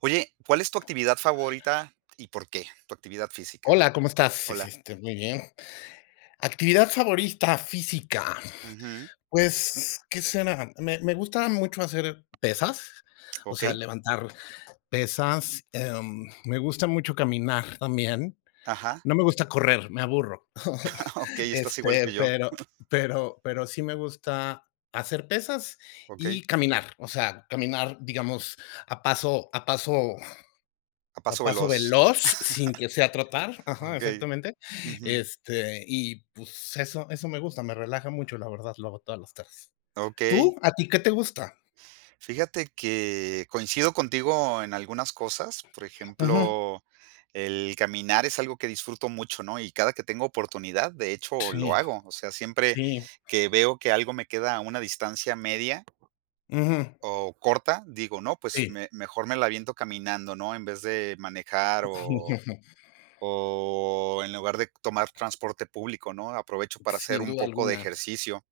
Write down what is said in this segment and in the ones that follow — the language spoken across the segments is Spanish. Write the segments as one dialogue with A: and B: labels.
A: Oye, ¿cuál es tu actividad favorita y por qué? Tu actividad física.
B: Hola, ¿cómo estás?
A: Hola.
B: Muy bien. Actividad favorita física.
A: Ujú,
B: Pues, ¿qué será? Me gusta mucho hacer pesas, o sea,
A: okey.
B: levantar pesas. Me gusta mucho caminar también.
A: Ajá.
B: No me gusta correr, me aburro.
A: Okey, estás igual que
B: Este,
A: yo.
B: pero, pero sí me gusta hacer pesas y
A: Okey.
B: caminar, o sea, caminar, digamos, a paso,
A: A
B: a
A: paso
B: paso
A: veloz.
B: veloz, sin que sea trotar. Ajá,
A: Okey.
B: exactamente.
A: Ujú.
B: Y pues eso me gusta, me relaja mucho, la verdad, lo hago todas las tardes.
A: Okey.
B: ¿Tú? ¿A ti qué te gusta?
A: Fíjate que coincido contigo en algunas cosas. Por
B: Ujú.
A: ejemplo, el caminar es algo que disfruto mucho, ¿no? Y cada que tengo oportunidad, de hecho, lo
B: Sí,
A: hago. O sea, siempre
B: sí.
A: que veo que algo me queda a una distancia media
B: Ujú.
A: o corta, digo, no, pues
B: Sí.
A: me mejor me la aviento caminando, ¿no? En vez de manejar o o en lugar de tomar transporte público, ¿no? Aprovecho para hacer
B: Sin
A: un
B: duda
A: poco de
B: alguna.
A: ejercicio,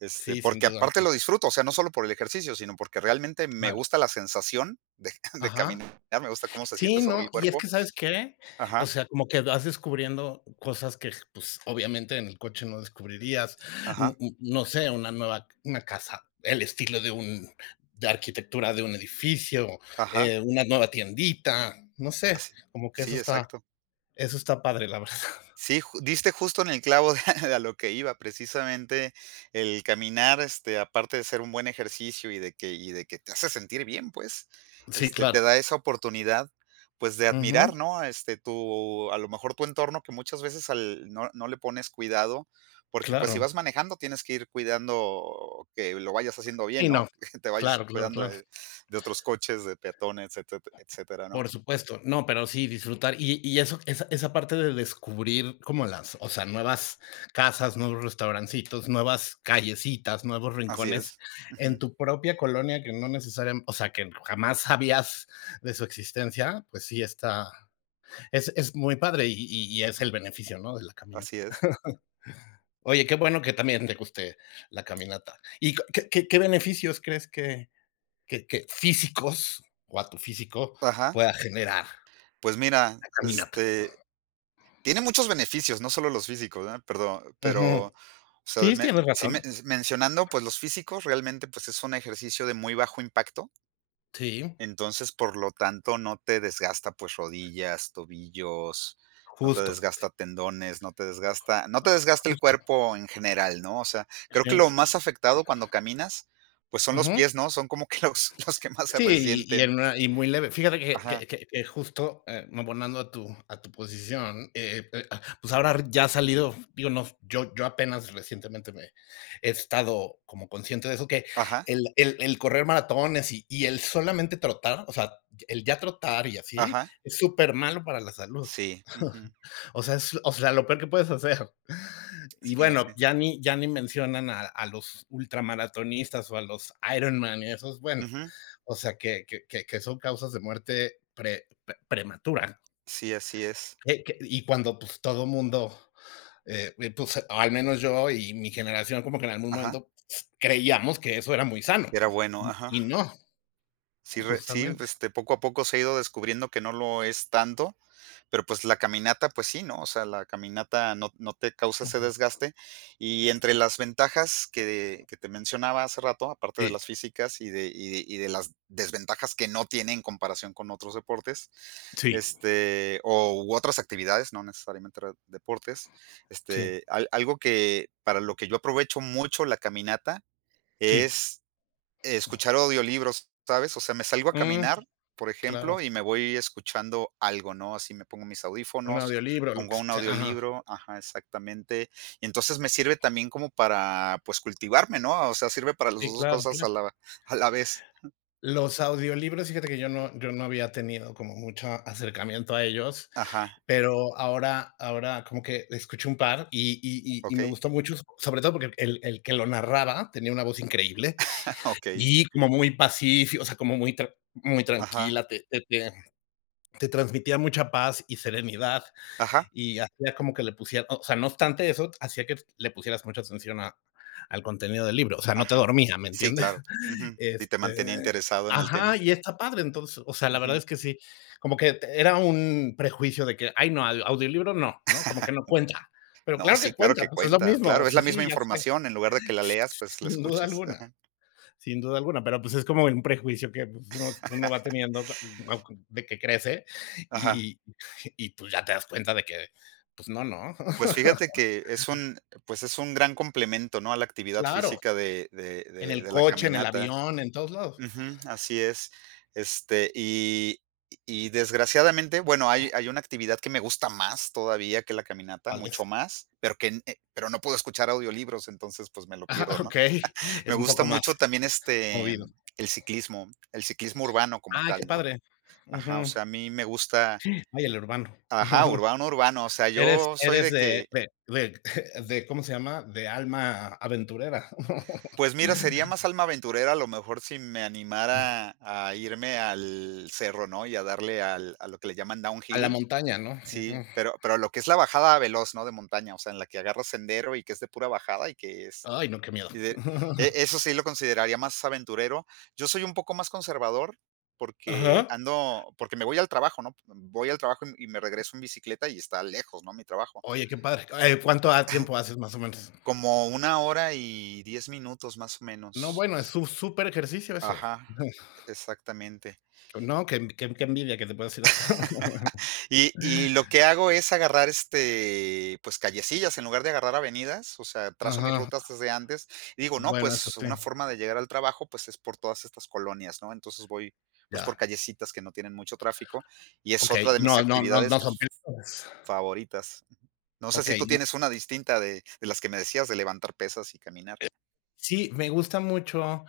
A: este,
B: Sí, sin
A: porque
B: duda
A: aparte
B: alguna.
A: lo disfruto, o sea, no solo por el ejercicio, sino porque realmente me
B: Claro.
A: gusta la sensación de de
B: Ajá.
A: caminar, me gusta cómo se siente
B: Sí,
A: sobre
B: no,
A: el
B: y es
A: cuerpo.
B: que, ¿sabes qué? O
A: Ajá,
B: sea, como que vas descubriendo cosas que, pues, obviamente en el coche no descubrirías,
A: ajá,
B: n n no sé, una nueva una casa, el estilo de arquitectura de un edificio,
A: ajá,
B: una nueva tiendita, no sé,
A: así.
B: como que eso
A: Sí,
B: está
A: exacto.
B: eso está padre, la verdad.
A: Sí, ju diste justo en el clavo de de a lo que iba, precisamente el caminar, este, aparte de ser un buen ejercicio y de que te hace sentir bien, pues,
B: Sí,
A: este, te
B: claro.
A: da esa oportunidad, pues, de
B: Ujú,
A: admirar, ¿no? Este, tu a lo mejor tu entorno que muchas veces al no le pones cuidado, porque, pues, si
B: claro.
A: vas manejando tienes que ir cuidando que lo vayas haciendo bien,
B: Sí,
A: ¿no?
B: no.
A: Que te vayas
B: Claro, claro,
A: cuidando
B: claro.
A: de otros coches, de peatones, etcétera, etcétera, ¿no?
B: Por supuesto, no, pero sí disfrutar y eso esa esa parte de descubrir como las, o sea, nuevas casas, nuevos restaurancitos, nuevas callecitas, nuevos
A: Así
B: rincones
A: es.
B: en
A: Ujú,
B: tu propia colonia que no necesariamente o sea, que jamás sabías de su existencia, pues sí está es muy padre y es
A: ujú,
B: el beneficio, ¿no?, de la
A: así
B: caminata.
A: es.
B: Oye, qué bueno que también te guste la caminata. ¿Y qué beneficios crees que físicos o a tu físico
A: Ajá.
B: pueda generar
A: Pues mira,
B: la caminata?
A: este, tiene muchos beneficios, no solo los físicos, ¿verdad? Perdón, pero,
B: Ujú.
A: o sea,
B: Sí,
A: me
B: tienes
A: sí me
B: razón.
A: mencionando, pues, los físicos, realmente, pues, es un ejercicio de muy bajo impacto,
B: Sí,
A: entonces, por lo tanto, no te desgasta, pues, rodillas, tobillos, no te
B: justo,
A: desgasta tendones, no te desgasta el
B: justo.
A: cuerpo en general, ¿no? O sea, creo que
B: Sí,
A: lo
B: que
A: más afectado cuando caminas, pues, son los
B: ujú.
A: pies, ¿no? Son como que los los que más se
B: Sí, y
A: resienten.
B: en una y muy leve. Fíjate que
A: Ajá,
B: que que que justo, abonando a tu posición, pues ahora ya ha salido, digo, no, yo apenas recientemente me he estado como consciente de eso, que
A: ajá,
B: el correr maratones y el solamente trotar, o sea, el ya trotar y así,
A: ajá.
B: es súper malo para la salud.
A: Sí, ujú.
B: O sea, o sea, lo peor que puedes hacer. Y
A: Sí,
B: bueno,
A: así.
B: ya ni mencionan a los ultramaratonistas o a los Ironman y esos, bueno,
A: Ujú.
B: o sea, que son causas de muerte prematura.
A: Sí, así es.
B: Y cuando pues todo mundo, pues o al menos yo y mi generación como que en algún
A: Ajá.
B: momento pues, creíamos que eso era muy sano.
A: Era bueno,
B: Y,
A: ajá.
B: y no,
A: Sí, re sí,
B: justamente.
A: este, poco a poco se ha ido descubriendo que no lo es tanto, pero, pues, la caminata, pues sí, ¿no? O sea, la caminata no te causa ese desgaste. Y entre las ventajas que te mencionaba hace rato, aparte de
B: Sí,
A: las físicas y de las desventajas que no tiene en comparación con otros deportes,
B: sí,
A: este, o u otras actividades, no necesariamente re deportes,
B: sí,
A: este, al algo que para lo que yo aprovecho mucho la caminata
B: sí.
A: es escuchar audiolibros, ¿sabes? O sea, me salgo a
B: Mm,
A: caminar, por
B: claro,
A: ejemplo, y me voy escuchando algo, ¿no? Así me pongo mis
B: un
A: audífonos,
B: audiolibro, lo
A: pongo
B: que
A: un
B: sea. Ajá.
A: audiolibro, ajá, exactamente. Y entonces me sirve también como para, pues, cultivarme, ¿no? O sea, sirve para las
B: Sí,
A: 2
B: claro,
A: cosas
B: claro.
A: a la vez.
B: Los audiolibros, fíjate que yo no había tenido como mucho acercamiento a ellos,
A: Ajá,
B: pero ahora como que escuché un par y me
A: okey,
B: gustó mucho, sobre todo porque el que lo narraba tenía una voz increíble
A: okey,
B: y como muy pacífico, o sea, como muy
A: ajá,
B: tranquila, te transmitía mucha paz y serenidad
A: ajá,
B: y hacía como que le pusiera o sea, no obstante eso, hacía que le pusieras mucha atención a al contenido del libro, o sea, no te
A: ajá.
B: dormía, ¿me
A: Sí,
B: entiendes?
A: claro, ujú. Y te mantenía
B: Este
A: interesado en el tema.
B: ajá, y está padre. Entonces, o sea, la verdad
A: Ujú.
B: es que sí, como que era un prejuicio de que: "Ay, no, au audiolibro no", ¿no? Como que no cuenta. Pero
A: No,
B: claro
A: sí,
B: que
A: claro
B: cuenta,
A: que
B: pues, es lo
A: cuenta, claro,
B: mismo.
A: es la
B: Sí,
A: misma
B: sí, ya sé.
A: información, en lugar de que la leas, pues, la
B: Sin duda
A: escuchas.
B: alguna, sin duda alguna, pero, pues, es como un prejuicio que, pues, uno va teniendo de que crece
A: Ajá.
B: y y, pues, ya te das cuenta de que, pues, no, no.
A: Pues fíjate que es un, pues es un gran complemento, ¿no? A la actividad
B: Claro,
A: física de, de,
B: en
A: de,
B: el
A: de la
B: coche, en el
A: caminata.
B: avión, en todos lados.
A: Ujú, así es. Este, y desgraciadamente, bueno, hay una actividad que me gusta más todavía que la caminata,
B: ¿Cuál
A: mucho
B: es?
A: más, pero pero no puedo escuchar audiolibros, entonces pues me lo
B: Ah,
A: pierdo, ¿no?
B: okey,
A: Me
B: es un
A: gusta
B: poco más
A: mucho también este
B: movido.
A: el ciclismo urbano como
B: Ay,
A: tal,
B: qué
A: ¿no?
B: padre.
A: Ajá, o
B: Ujú.
A: sea, a mí me gusta,
B: Ay, el urbano.
A: ajá, urbano, urbano, o sea,
B: Eres
A: yo soy
B: eres
A: de
B: de
A: que
B: de de de, ¿cómo se llama? De alma aventurera.
A: pues mira, sería más alma aventurera a lo mejor si me animara a irme al cerro, ¿no? Y a darle al a lo que le llaman
B: A la
A: downhill,
B: montaña, ¿no?
A: sí,
B: Ujú.
A: pero lo que es la bajada veloz, ¿no? De montaña, o sea, en la que agarras sendero y que es de pura bajada y que es
B: Ay, no, qué miedo.
A: y de e eso sí lo consideraría más aventurero. Yo soy un poco más conservador porque
B: Ajá.
A: ando porque me voy al trabajo, ¿no? Voy al trabajo y me regreso en bicicleta y está lejos, ¿no? Mi trabajo.
B: Oye, qué padre. ¿Cuánto a tiempo haces más o menos?
A: Como una hora y 10 minutos más o
B: No,
A: menos.
B: bueno, es un su ejercicio eso.
A: Ajá, exactamente.
B: No, qué envidia que te puedas ir hasta.
A: Y lo que hago es agarrar, este, pues, callecillas en lugar de agarrar avenidas, o sea, trazo mis
B: Ajá.
A: rutas desde antes, y digo, no,
B: Bueno, eso
A: pues,
B: sí,
A: una forma de llegar al trabajo, pues, es por todas estas colonias, ¿no? Entonces voy, pues, por
B: ya.
A: callecitas que no tienen mucho tráfico, y es
B: Okey,
A: otra de
B: no,
A: mis
B: no, no,
A: actividades
B: no son peligrosas.
A: favoritas. No sé si tú
B: Okey.
A: tienes una distinta de las que me decías de levantar pesas y caminar.
B: Sí, me gusta mucho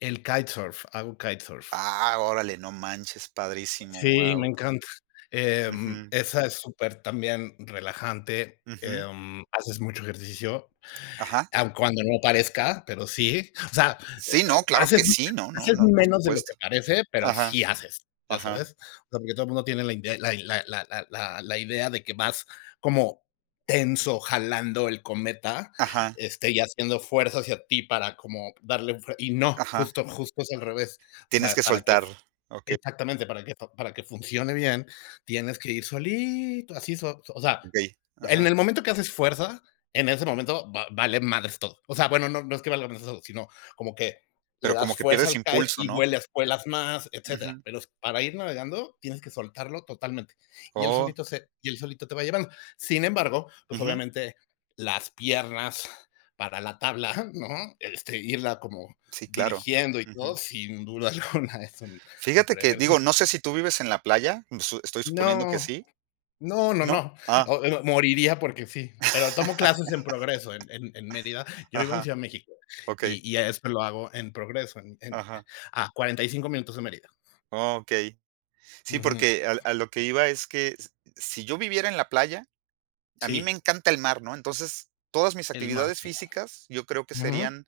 B: el kitesurf, hago kitesurf.
A: Ah, órale, no manches, padrísimo,
B: Sí. Sí, me
A: guau.
B: encanta. Em,
A: Ujú,
B: esa es súper también relajante,
A: ujú.
B: haces mucho ejercicio,
A: Ajá.
B: aun cuando no parezca, pero sí. O sea, eh,
A: Sí,
B: eh,
A: no, claro que
B: haces
A: sí, no, no,
B: haces
A: no, por
B: menos de lo
A: supuesto.
B: que parece, pero
A: Ajá,
B: sí haces, ¿ya
A: ajá,
B: sabes? O sea, porque todo el mundo tiene la idea, la idea de que vas como tenso jalando el cometa,
A: ajá,
B: y haciendo fuerza hacia ti para como darle un fre y no,
A: ajá.
B: justo es al revés. O
A: Tienes
B: sea,
A: que
B: para que
A: soltar. Okey,
B: exactamente, para que funcione bien, tienes que ir solito, así o sea,
A: okey,
B: en
A: ajá.
B: el momento que haces fuerza, en ese momento va vale madres todo. O sea, bueno, no es que valga madres todo, sino como que
A: Pero
B: le
A: como
B: das
A: que
B: fuerza
A: pierdes
B: al kite
A: impulso,
B: y
A: ¿no?
B: vuelas más, etcétera.
A: Ujú.
B: Pero s para ir navegando tienes que soltarlo totalmente,
A: Oh,
B: y él solito te va llevando. Sin embargo, pues,
A: ujú.
B: obviamente, las piernas para la tabla, ¿no? Irla como
A: Sí, claro.
B: dirigiendo y
A: Ujú.
B: todo, sin duda alguna, es un
A: Fíjate
B: super
A: que, digo,
B: ejercicio.
A: no sé si tú vives en la playa, su estoy suponiendo que
B: No,
A: sí,
B: no, no,
A: ¿no?
B: no.
A: Ah,
B: Moriría porque sí, pero tomo clases en Progreso, en Mérida. Yo vivo en
A: ajá,
B: Ciudad de México
A: okey,
B: y esto lo hago en Progreso, en
A: ajá.
B: a 45 minutos de Mérida.
A: Okey. Sí,
B: Ujú.
A: porque a lo que iba es que s si yo viviera en la playa, a mí me
B: Sí,
A: encanta el mar, ¿no? Entonces, todas mis
B: el mar,
A: actividades
B: sí.
A: físicas, yo creo que
B: Ujú.
A: serían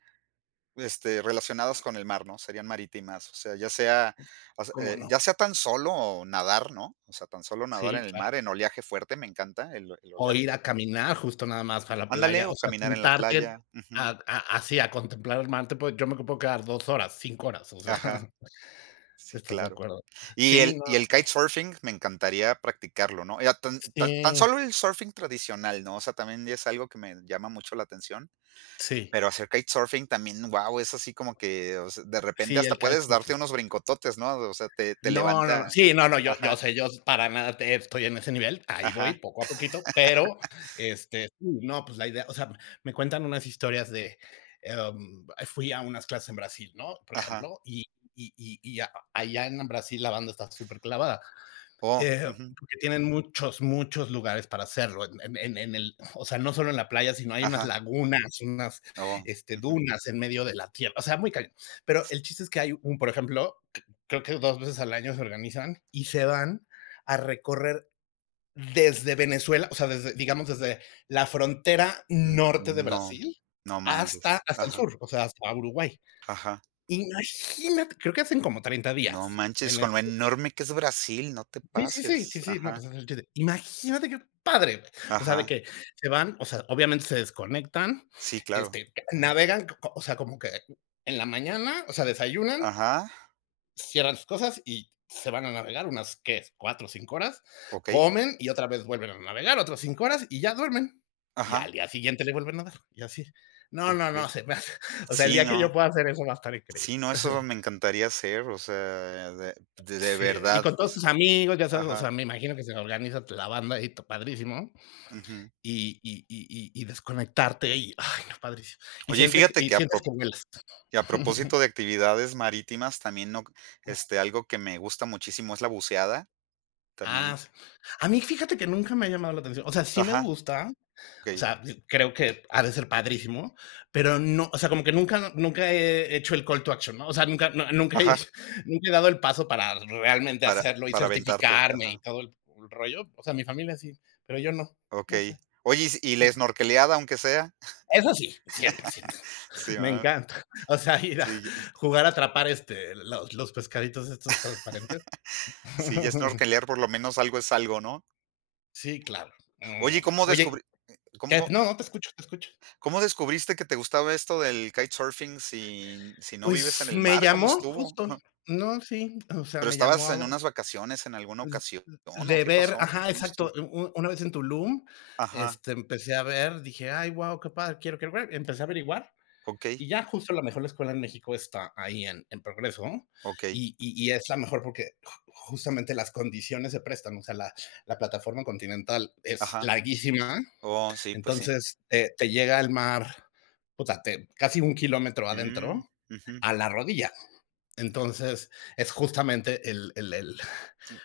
A: este, relacionadas con el mar, ¿no? Serían marítimas, o sea, ya sea o se
B: ¿Cómo
A: eh,
B: no?
A: ya sea tan solo nadar, ¿no? O sea, tan solo nadar en
B: Sí,
A: el
B: claro.
A: mar, en oleaje fuerte, me encanta el
B: O ir
A: oleaje.
B: a caminar justo nada más para la
A: Ándale,
B: playa,
A: o
B: o sea,
A: caminar en la
B: sentarte
A: playa,
B: a
A: ujú,
B: a así a contemplar el mar, te puede yo me puedo quedar 2 horas, 5 horas, o sea.
A: ajá, sí,
B: ¿Estás de
A: claro.
B: acuerdo?
A: Y
B: Sí,
A: el
B: no,
A: y el kitesurfing me encantaría practicarlo, ¿no? Ya tan
B: sí,
A: solo el surfing tradicional, ¿no? O sea, también es algo que me llama mucho la atención,
B: sí,
A: pero hacer kitesurfing también, wow, es así como que, o sea, de repente
B: sí,
A: hasta
B: el
A: puedes darte
B: kitesurf.
A: unos brincototes, ¿no? O sea, te
B: No, no, no.
A: levanta
B: Sí, no, no, yo
A: ajá,
B: sé, yo para nada te estoy en ese nivel, ahí voy
A: ajá.
B: poco a poquito, pero, sí, no, pues la idea, o sea, me cuentan unas historias de, fui a unas clases en Brasil, ¿no? Por
A: Ajá.
B: ejemplo, y a allá en Brasil la banda está súper clavada.
A: Oh,
B: Eh,
A: ujú.
B: porque tienen muchos, muchos lugares para hacerlo, en el o sea, no solo en la playa, sino hay unas
A: Ajá.
B: lagunas, unas,
A: Oh, ujú.
B: dunas en medio de la tierra, o sea, muy cañón. Pero el chiste es que por ejemplo, c creo que 2 veces al año se organizan y se van a recorrer desde Venezuela, o sea, desde, digamos, desde la frontera
A: N
B: norte de
A: no,
B: Brasil
A: no
B: hasta
A: manches.
B: hasta el
A: Ajá,
B: sur, o sea, hasta Uruguay.
A: ajá.
B: Imagínate, creo que hacen como 30 días.
A: No manches,
B: En
A: con lo
B: ese
A: enorme que es Brasil, no te
B: Sí, sí, sí,
A: pases.
B: sí, sí, no,
A: Ajá,
B: pues es el chiste. Imagínate qué padre, güey. O sea, de
A: ajá.
B: que se van, o sea, obviamente se desconectan,
A: Sí, claro. Ajá,
B: navegan, o sea, como que en la mañana, o sea, desayunan,
A: ajá,
B: cierran sus cosas y se van a navegar unas, ¿qué? 4 o 5 horas,
A: okey.
B: comen y otra vez vuelven a navegar otras 5 horas y ya duermen. Y
A: Ajá,
B: al día siguiente le vuelven a dar, y así. No, no,
A: okey.
B: no, se me hace, o sea, el
A: Sí,
B: día que yo
A: no.
B: pueda hacer eso va a estar increíble.
A: Sí, no, eso me encantaría hacer, o sea, de
B: Sí, y
A: verdad,
B: con
A: o
B: todos
A: sea
B: tus amigos, ya sabes, o sea,
A: ajá,
B: me imagino que se organiza la banda y to padrísimo.
A: ujú.
B: Y desconectarte y, ay, no, padrísimo. Y
A: Oye, y
B: siente que
A: fíjate
B: y
A: que
B: sientes que vuelas.
A: a propósito de actividades marítimas, también no este, algo que me gusta muchísimo es la buceada,
B: Ah,
A: también
B: sí. A mí, fíjate que nunca me ha llamado la atención. O sea, sí me
A: ajá.
B: gusta, o
A: Okey,
B: sea, sí, creo que ha de ser padrísimo, pero no, o sea, como que nunca he hecho el call to action, ¿no? O sea, nunca he
A: ajá,
B: nunca he dado el paso para realmente
A: para
B: hacerlo y
A: para aventarte,
B: certificarme y
A: ajá,
B: todo el rollo. O sea, mi familia sí, pero yo no, no sé
A: okey. Oye, ¿y si y la
B: cómo.
A: snorkeleada aunque sea?
B: Eso sí, 100%.
A: Sí,
B: Me
A: ¿verdad?
B: encanta. O sea, ir a
A: Sí, y
B: jugar a atrapar los pescaditos estos transparentes.
A: sí, ya snorkelear por lo menos algo es algo, ¿no?
B: Sí, claro. No,
A: Oye, ¿y
B: no, no.
A: cómo
B: Oye,
A: descubri
B: ¿qué?
A: cómo
B: No, no te escucho, te escucho.
A: cómo descubriste que te gustaba esto del kitesurfing si no vives en
B: Pues
A: el
B: me
A: mar? ¿Cómo
B: llamó
A: estuvo?
B: justo. No, sí, o sea,
A: ¿Pero
B: me
A: estabas
B: llamó,
A: en unas vacaciones en alguna ocasión o
B: de
A: qué
B: ver,
A: pasó?
B: ajá,
A: ¿Cómo
B: exacto.
A: estuvo?
B: Una vez en Tulum,
A: Ajá,
B: empecé a ver, dije, ay, wow, qué padre, quiero ver. Empecé a averiguar.
A: okey,
B: Y ya justo la mejor escuela en México está ahí en Progreso
A: okey,
B: y es la mejor porque justamente las condiciones se prestan, o sea, la plataforma continental es
A: ajá.
B: larguísima,
A: Oh, sí, pues sí.
B: entonces, te llega el mar, puta, casi un kilómetro
A: Mm,
B: adentro
A: ujú.
B: a la rodilla. Entonces es justamente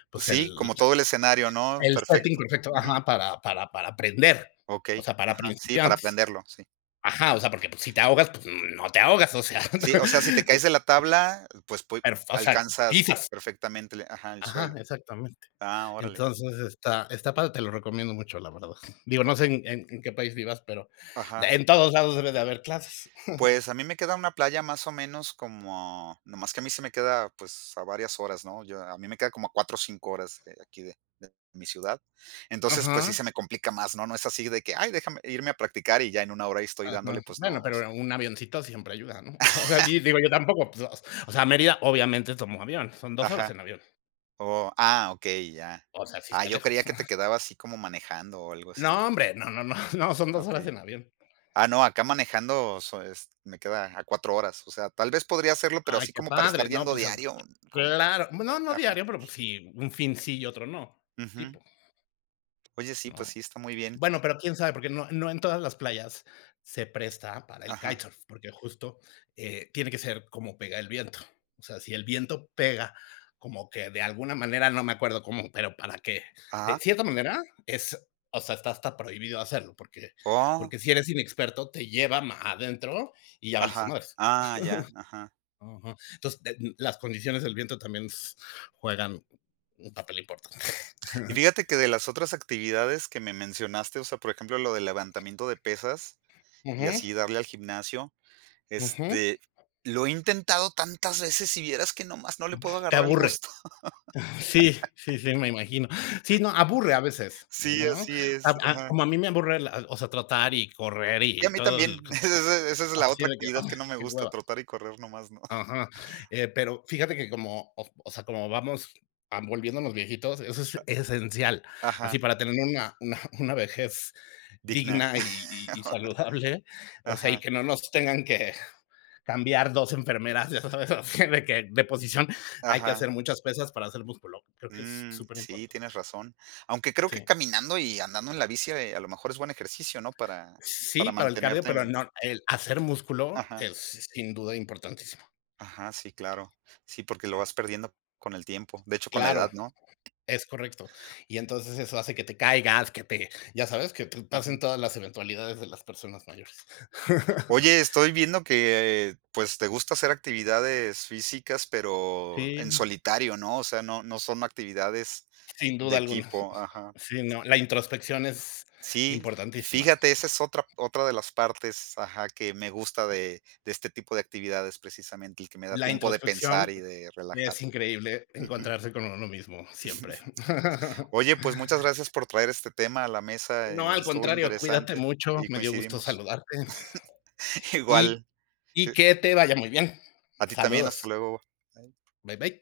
B: pues
A: Sí,
B: el,
A: como todo el escenario, ¿no?
B: el setting
A: Perfecto.
B: perfecto, ajá, para aprender, o
A: Okey,
B: sea, para
A: ajá, sí, para
B: principiantes.
A: aprenderlo, sí.
B: Ajá, o sea, porque pues, si te ahogas, pues no te ahogas, o sea,
A: Sí, o sea, si te caes de la tabla, pues, pue
B: pero o sea,
A: alcanzas
B: pizzas.
A: perfectamente el ajá, el
B: Ajá,
A: suelo.
B: exactamente.
A: Ah, órale.
B: Entonces está padre, te lo recomiendo mucho, la verdad. Digo,
A: O
B: no sé en qué país vivas, pero
A: ajá.
B: en todos lados debe de haber clases.
A: Pues, a mí me queda una playa más o menos como nomás que a mí se me queda, pues, a varias horas, ¿no? Yo a mí me queda como a 4 o 5 horas de aquí de mi ciudad. Entonces, pues, sí se
B: Ajá,
A: me complica más, ¿no? No es así de que: "Ay, déjame irme a practicar y ya en una hora ahí estoy dándole",
B: ajá.
A: pues no,
B: Bueno,
A: o sea
B: pero un avioncito siempre ayuda, ¿no? O sea, di digo, yo tampoco, pues, o sea, Mérida obviamente tomo avión, son 2 horas
A: ajá.
B: en avión.
A: Oh, ah, okey, ya.
B: O sea, sí
A: Ah,
B: está
A: yo
B: lejos.
A: creía que te quedaba así como manejando o algo
B: No,
A: así.
B: hombre, no, no, no, no, son 2 horas
A: Okey.
B: en avión.
A: Ah, no, acá manejando so es me queda a 4 horas, o sea, tal vez podría hacerlo, pero
B: Ay,
A: así
B: qué
A: como para estar
B: padre, no,
A: yendo
B: pues, al
A: diario, como
B: claro. No, no
A: a ajá,
B: diario, pero, pues, sí, un fin sí y otro no,
A: ujú.
B: tipo,
A: Oye, sí, pues
B: ¿no?
A: sí, está muy bien.
B: Bueno, pero quién sabe, porque no en todas las playas se presta para el
A: Ajá,
B: kitesurf, porque justo, tiene que ser como pega el viento. O sea, si el viento pega como que de alguna manera, no me acuerdo cómo, pero para que de
A: ajá.
B: cierta manera es o sea, está hasta prohibido hacerlo, porque
A: Oh,
B: porque si eres inexperto, te lleva ma adentro y ya valiste
A: ajá.
B: madres.
A: Ah, ya, ajá.
B: Ujú. Entonces, de las condiciones del viento también s juegan un papel importante.
A: Y fíjate que de las otras actividades que me mencionaste, o sea, por ejemplo, lo del levantamiento de pesas y
B: Ujú,
A: así darle al gimnasio,
B: ujú.
A: este, lo he intentado tantas veces, y vieras que nomás no le puedo
B: Te
A: agarrar el
B: aburre.
A: gusto.
B: Sí, sí, sí, me imagino. Sí, no, aburre a veces,
A: Sí,
B: ¿no?
A: así es,
B: A
A: ajá.
B: como a mí me aburre la, o sea, trotar y correr
A: Sí, a
B: y
A: mí
B: todo el
A: también. Esa es la
B: así
A: otra
B: de que,
A: actividad
B: ah,
A: que no me
B: qué
A: gusta,
B: hueva.
A: trotar y correr nomás no.
B: Ajá. Pero fíjate que como, o sea, como vamos, volviéndonos viejitos, eso es esencial.
A: Ajá,
B: Así para tener una vejez
A: digna.
B: digna y saludable, o sea, y
A: Ajá,
B: que no nos tengan que cambiar 2 enfermeras, ya sabes, así de que de posición hay que hacer
A: ajá.
B: muchas pesas para hacer músculo. Creo que es
A: Mm,
B: súper
A: sí,
B: importante.
A: tienes razón. Aunque creo que
B: Sí.
A: caminando y andando en la bici, a lo mejor es buen ejercicio, ¿no? Para
B: Sí,
A: para
B: para el cardio,
A: mantenerte
B: pero
A: en
B: no, el hacer músculo
A: ajá,
B: es sin duda importantísimo.
A: ajá, sí, claro. Sí, porque lo vas perdiendo con el tiempo. De hecho, con la edad,
B: Claro,
A: ¿no?
B: es correcto. Y entonces eso hace que te caigas, que te ya sabes, que te pasen todas las eventualidades de las personas mayores.
A: Oye, estoy viendo que, pues, te gusta hacer actividades físicas, pero en
B: Sí,
A: solitario, ¿no? O sea, no son actividades
B: sin
A: de
B: duda alguna.
A: equipo, ajá.
B: Sí, no, la introspección es
A: Sí,
B: importantísima.
A: fíjate, esa es otra de las partes, ajá, que me gusta de este tipo de actividades, precisamente, el que me da
B: La
A: tiempo de
B: introspección
A: pensar y de relajar.
B: es increíble,
A: Ujú.
B: encontrarse con uno mismo siempre.
A: Oye, pues, muchas gracias por traer este tema a la mesa,
B: No, al
A: estuvo
B: contrario, cuídate
A: interesante
B: mucho,
A: y
B: me dio gusto
A: coincidimos.
B: saludarte.
A: Igual,
B: Y y
A: que
B: que te vaya muy bien.
A: a ti también, hasta
B: Saludos.
A: luego.
B: Bye, bye.